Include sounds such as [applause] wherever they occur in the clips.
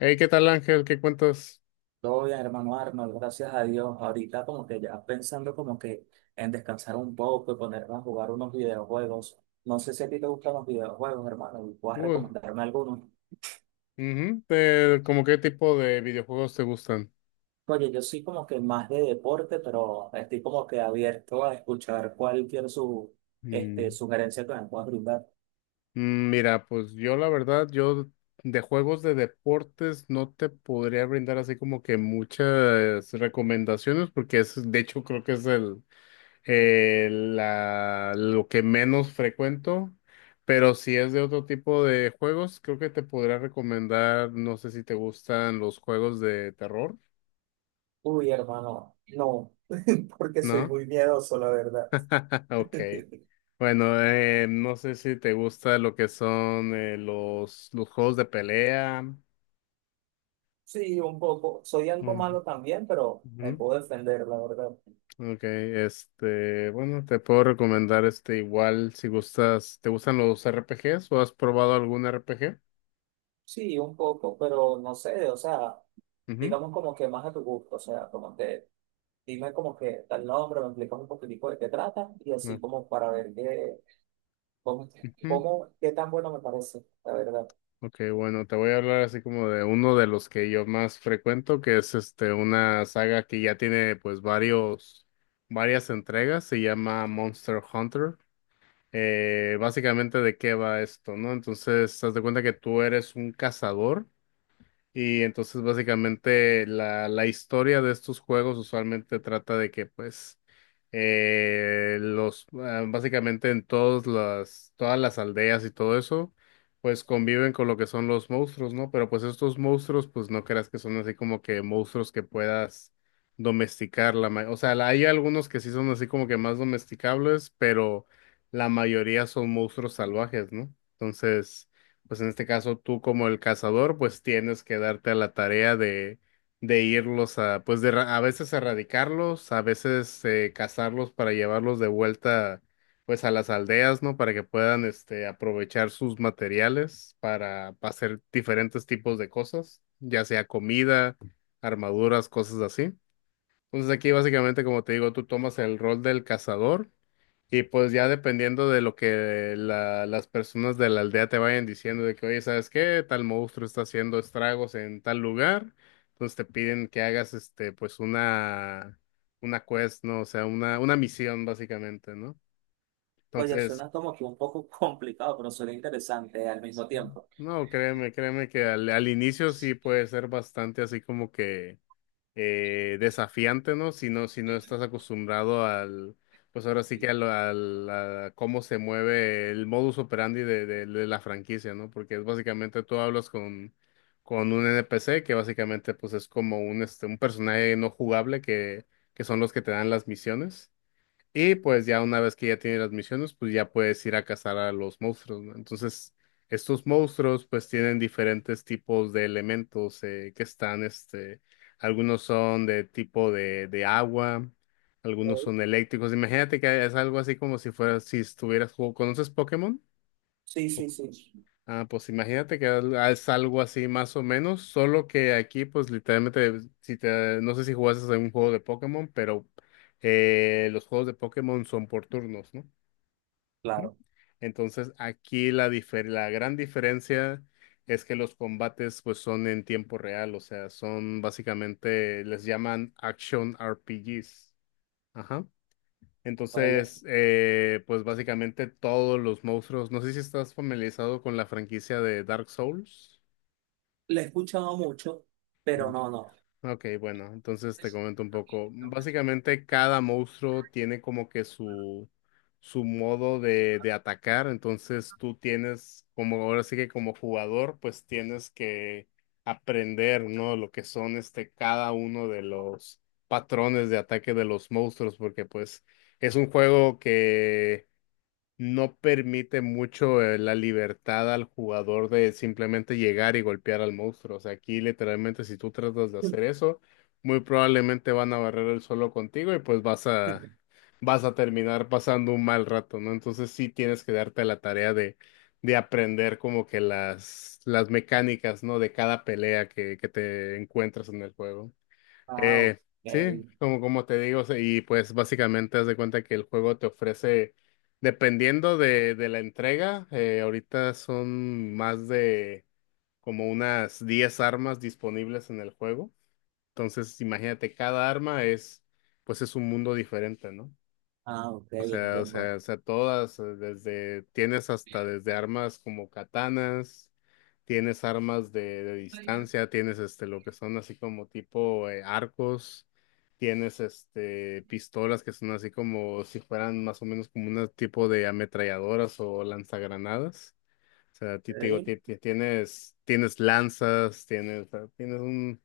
Hey, ¿qué tal, Ángel? ¿Qué cuentas? Todo bien, hermano Arnold, gracias a Dios. Ahorita como que ya pensando como que en descansar un poco y ponerme a jugar unos videojuegos. No sé si a ti te gustan los videojuegos, hermano, y puedas Uh, recomendarme alguno. ujú. ¿Cómo qué tipo de videojuegos te gustan? Oye, yo soy como que más de deporte, pero estoy como que abierto a escuchar cualquier Mm, sugerencia que me puedas brindar. Mira, pues yo la verdad, yo de juegos de deportes no te podría brindar así como que muchas recomendaciones porque es, de hecho, creo que es lo que menos frecuento. Pero si es de otro tipo de juegos, creo que te podría recomendar, no sé si te gustan los juegos de terror, Uy, hermano, no, [laughs] porque soy ¿no? muy miedoso, la verdad. [laughs] Ok. [laughs] Bueno, no sé si te gusta lo que son los juegos de pelea. Sí, un poco. Soy algo Mm, malo también, pero me ujú. puedo defender, la verdad. Ok, este, bueno, te puedo recomendar este igual si gustas, ¿te gustan los R P RPGs o has probado algún RPG? Sí, un poco, pero no sé, o sea, Ujú, digamos como que más a tu gusto, o sea, como que dime como que tal nombre, me explicas un poquitico de qué trata y así no, como para ver qué, cómo, ujú. Qué tan bueno me parece, la verdad. Ok, bueno, te voy a hablar así como de uno de los que yo más frecuento, que es este una saga que ya tiene pues varias entregas, se llama Monster Hunter. Básicamente de qué va esto, ¿no? Entonces, haz de cuenta que tú eres un cazador. Y entonces básicamente la historia de estos juegos usualmente trata de que pues básicamente en todas las aldeas y todo eso pues conviven con lo que son los monstruos, ¿no? Pero pues estos monstruos pues no creas que son así como que monstruos que puedas domesticar la ma- o sea, la- hay algunos que sí son así como que más domesticables, pero la mayoría son monstruos salvajes, ¿no? Entonces pues en este caso tú como el cazador, pues tienes que darte a la tarea de irlos a, pues de, a veces erradicarlos, a veces cazarlos para llevarlos de vuelta, pues a las aldeas, ¿no? Para que puedan, este, aprovechar sus materiales para, pa hacer diferentes tipos de cosas, ya sea comida, armaduras, cosas así. Entonces aquí básicamente, como te digo, tú tomas el rol del cazador. Y pues ya dependiendo de lo que las personas de la aldea te vayan diciendo de que, oye, ¿sabes qué? Tal monstruo está haciendo estragos en tal lugar. Entonces te piden que hagas este, pues una quest, ¿no? O sea, una misión básicamente, ¿no? Oye, Entonces, suena como que un poco [laughs] complicado, pero suena interesante al mismo tiempo. no, créeme, créeme que al inicio sí puede ser bastante así como que desafiante, ¿no? Si no, si no estás acostumbrado al, pues ahora sí que a cómo se mueve el modus operandi de, de la franquicia, ¿no? Porque es básicamente tú hablas con un NPC que básicamente pues es como un, este, un personaje no jugable que son los que te dan las misiones. Y pues ya una vez que ya tienes las misiones, pues ya puedes ir a cazar a los monstruos, ¿no? Entonces, estos monstruos pues tienen diferentes tipos de elementos que están, este, algunos son de tipo de agua, algunos Ok. son eléctricos. Imagínate que es algo así como si fuera, si estuvieras, ¿conoces Pokémon? Sí, sí, sí. Ah, pues imagínate que es algo así más o menos, solo que aquí pues literalmente, si te, no sé si jugases a un juego de Pokémon, pero los juegos de Pokémon son por turnos, ¿no? Ujú. Claro, Entonces aquí la gran diferencia es que los combates pues son en tiempo real, o sea, son básicamente, les llaman Action RPGs. Ajá. vale. Entonces, pues básicamente todos los monstruos, no sé si estás familiarizado con la franquicia de Dark Souls. Le he escuchado mucho, pero Mm. no, no. Ok, bueno, entonces te comento un poco. [laughs] Básicamente cada monstruo tiene como que su modo de atacar, entonces tú tienes, como ahora sí que como jugador, pues tienes que aprender, ¿no? Lo que son este, cada uno de los patrones de ataque de los monstruos, porque pues es un juego no permite mucho la libertad al jugador de simplemente llegar y golpear al monstruo. O sea, aquí literalmente si tú tratas de hacer eso, muy probablemente van a barrer el suelo contigo y pues vas a terminar pasando un mal rato, ¿no? Entonces sí tienes que darte la tarea de aprender como que las mecánicas, ¿no? De cada pelea que te encuentras en el juego. Ah, ok. Eh, sí, como, como te digo, y pues básicamente haz de cuenta que el juego te ofrece, dependiendo de la entrega, ahorita son más de como unas 10 armas disponibles en el juego. Entonces, imagínate, cada arma es, pues es un mundo diferente, ¿no? Ah, ok, O sea, entiendo. Todas, desde, tienes hasta desde armas como katanas, tienes armas de distancia, tienes este, lo que son así como tipo arcos, tienes este, pistolas que son así como si fueran más o menos como un tipo de ametralladoras o lanzagranadas. O sea, te digo, Ok. Tienes, tienes lanzas, tienes, tienes un,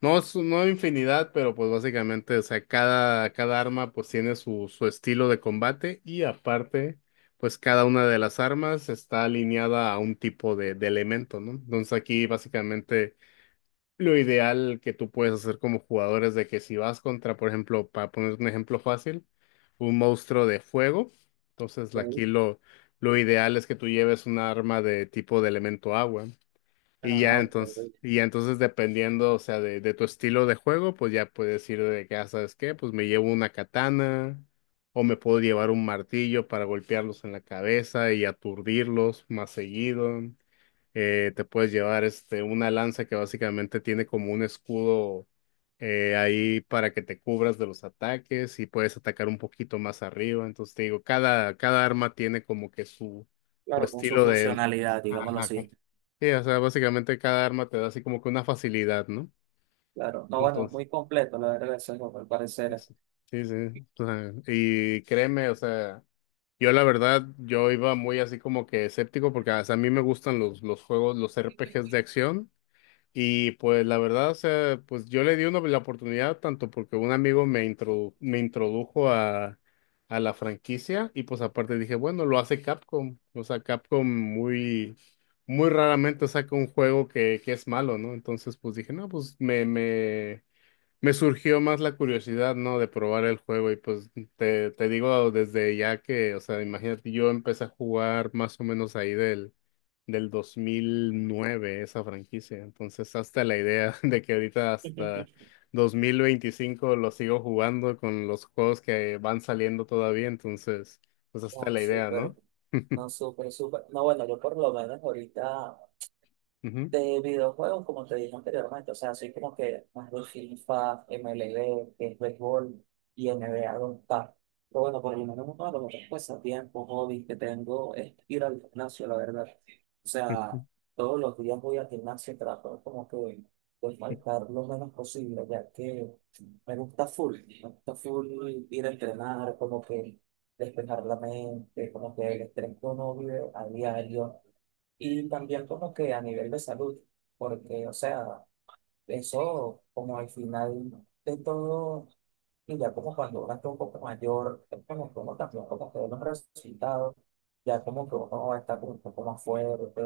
no, no infinidad, pero pues básicamente, o sea, cada arma pues tiene su, su estilo de combate y aparte, pues cada una de las armas está alineada a un tipo de elemento, ¿no? Entonces aquí básicamente lo ideal que tú puedes hacer como jugador es de que si vas contra, por ejemplo, para poner un ejemplo fácil, un monstruo de fuego, entonces aquí Ok. Lo ideal es que tú lleves un arma de tipo de elemento agua. Ah, ok, ok. Y ya entonces dependiendo, o sea, de tu estilo de juego, pues ya puedes ir de que, ah, ¿sabes qué? Pues me llevo una katana o me puedo llevar un martillo para golpearlos en la cabeza y aturdirlos más seguido. Te puedes llevar este, una lanza que básicamente tiene como un escudo ahí para que te cubras de los ataques y puedes atacar un poquito más arriba. Entonces te digo, cada arma tiene como que su Claro, con su estilo de... funcionalidad, digámoslo Ajá, así. sí, o sea, básicamente cada arma te da así como que una facilidad, ¿no? Claro, no, bueno, Entonces, muy completo, la verdad, ese juego, al parecer. eso. Sí, sí. O sea, y créeme, o sea, yo la verdad, yo iba muy así como que escéptico porque o sea, a mí me gustan los juegos, los RPGs de acción. Y pues la verdad, o sea, pues yo le di una, la oportunidad tanto porque un amigo me, me introdujo a la franquicia y pues aparte dije, bueno, lo hace Capcom. O sea, Capcom muy, muy raramente saca un juego que es malo, ¿no? Entonces pues dije, no, pues me surgió más la curiosidad, ¿no? De probar el juego y pues te digo desde ya que, o sea, imagínate, yo empecé a jugar más o menos ahí del, del 2009 esa franquicia, entonces hasta la idea [laughs] de que ahorita hasta [laughs] 2025 lo sigo jugando con los juegos que van saliendo todavía, entonces, pues hasta No, la idea, súper, ¿no? no, súper, súper. No, bueno, yo por lo menos ahorita. Ujú, De videojuegos, como te dije anteriormente, o sea, soy como que más de FIFA, MLB, que es béisbol, y NBA 2K. Pero bueno, por lo menos uno de los otros pasatiempos, hobbies que tengo es ir al gimnasio, la verdad. O sea, ujú, todos los días voy al gimnasio y trato como que de faltar lo menos posible, ya que me gusta full, me gusta full ir a entrenar, como que despejar la mente, como que el estrés que uno vive a diario y también como que a nivel de salud, porque, o sea, eso como al final de todo, y ya como cuando uno está un poco mayor, es como que uno también como que ve los resultados, ya como que uno está como un poco más fuerte,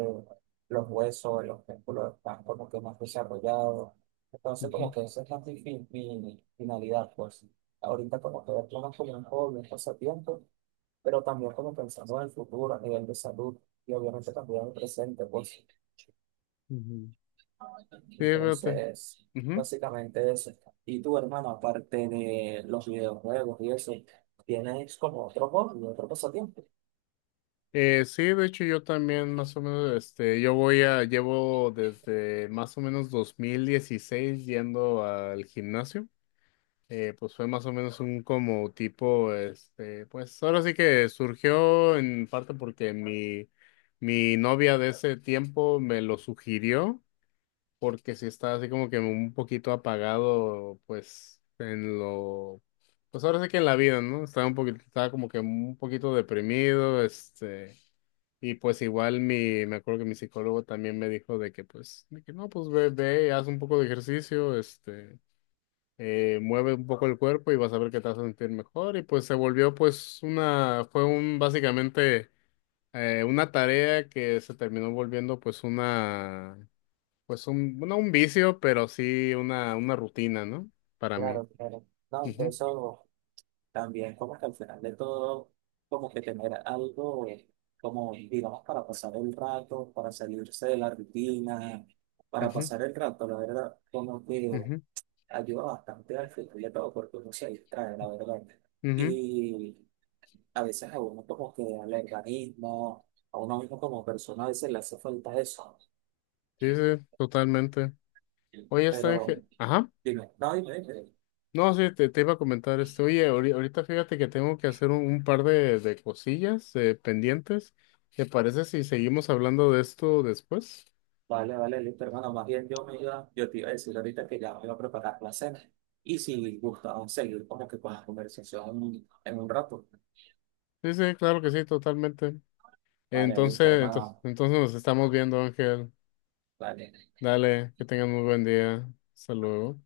los huesos, los músculos están como que más desarrollados. Entonces como ujú, que esa es mi finalidad, pues. Ahorita como que verlo más como un hobby, un pasatiempo, pero también como pensando en el futuro a nivel de salud y obviamente también en el presente, pues. ujú. Sí, Entonces, fíjate. básicamente eso. Y tu hermano, aparte de los videojuegos y eso, tienes como otro hobby, otro pasatiempo. Sí, de hecho yo también más o menos, este, yo voy a, llevo desde más o menos 2016 yendo al gimnasio. Pues fue más o menos un como tipo, este, pues ahora sí que surgió en parte porque mi novia de ese tiempo me lo sugirió, porque sí estaba así como que un poquito apagado, pues en lo, pues ahora sí que en la vida, ¿no? Estaba un poquito, estaba como que un poquito deprimido, este. Y pues igual mi, me acuerdo que mi psicólogo también me dijo de que pues, de que no, pues ve, ve, haz un poco de ejercicio, este, mueve un poco el cuerpo y vas a ver que te vas a sentir mejor. Y pues se volvió pues una, fue un, básicamente, una tarea que se terminó volviendo pues una, pues un, no un vicio, pero sí una rutina, ¿no? Para mí. Claro, claro. No, que Ujú, eso también como que al final de todo, como que tener algo, como digamos, para pasar el rato, para salirse de la rutina, para ujú, pasar el rato, la verdad, como que ujú, ayuda bastante al final de todo, porque uno se distrae, la verdad. ujú. Y a veces a uno como que al organismo, a uno mismo como persona, a veces le hace falta eso. Sí, sí, totalmente. Oye, está, Pero Ángel. Ajá. dime, no, dime, dime. No, sí, te iba a comentar esto. Oye, ahorita fíjate que tengo que hacer un par de cosillas pendientes. ¿Te parece si seguimos hablando de esto después? Vale, vale, listo, hermano. Más bien yo me iba, yo te iba a decir ahorita que ya me iba a preparar la cena. Y si gustaba seguir como que con la conversación en un rato. Sí, sí, claro que sí, totalmente. Vale, listo, Entonces, entonces, hermano. entonces nos estamos viendo, Ángel. Vale. Dale, que tengan muy buen día. Hasta luego.